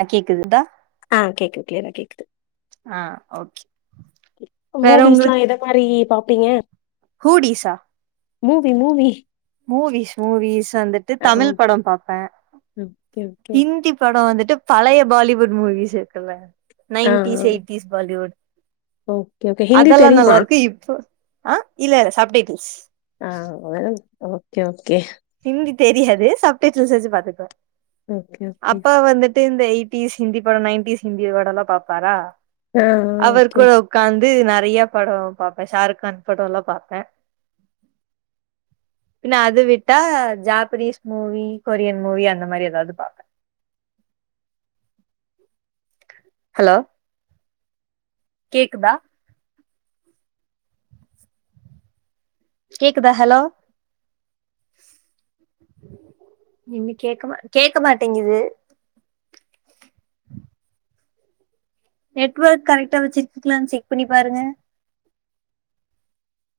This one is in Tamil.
ஆ கேக்குதுதா ஆ கேக்குது ஆஹ் ஓகே மூவிஸ் எல்லாம் இத மாதிரி பாப்பீங்க ஹூடிஸ்ச மூவி மூவி மூவிஸ் மூவிஸ் வந்துட்டு ஆ தமிழ் படம் பாப்பேன் ஓகே ஓகே. ஹிந்தி படம் வந்துட்டு ட்டு பழைய பாலிவுட் மூவிஸ் இருக்குல ஆ nineties eighties Bollywood okay okay. Hindi அதெல்லாம் நல்லா தெரியுமா? இருக்கு இப்போ ஆஹ் இல்ல இ சாப்ப ட்டல்ஸ் ஆ அ ஓகே ஓகே ஓ கே தெரியாது சாப் டைட்டீல் வச்சி பாத்துக்கோ ஓகே ஓகே எயிட்டிஸ் ஹிந்தி படம் நைன்டிஸ் ஹிந்தி படம்லாம் பாப்பாரா ஆ அவர் ஓகே. கூட உ ட்காந் நறைய படம் பார்பே ஷாருகான் படம்லாம் பாார்பே பின்ன அது விட் ட்டா ஜாப்பனீஸ் மூவி கொரியன் மூவி அந்த மாதிரி எதாவது பாப்பே ஹலோ கேக்குதா கேக்குதா ஹலோ நீ கே கேட்க மாட்டேங்குது நெட்வொர்க் கரெக்ட்டா வச்சிருக்கீங்களானு செக் பண்ணி பாருங்க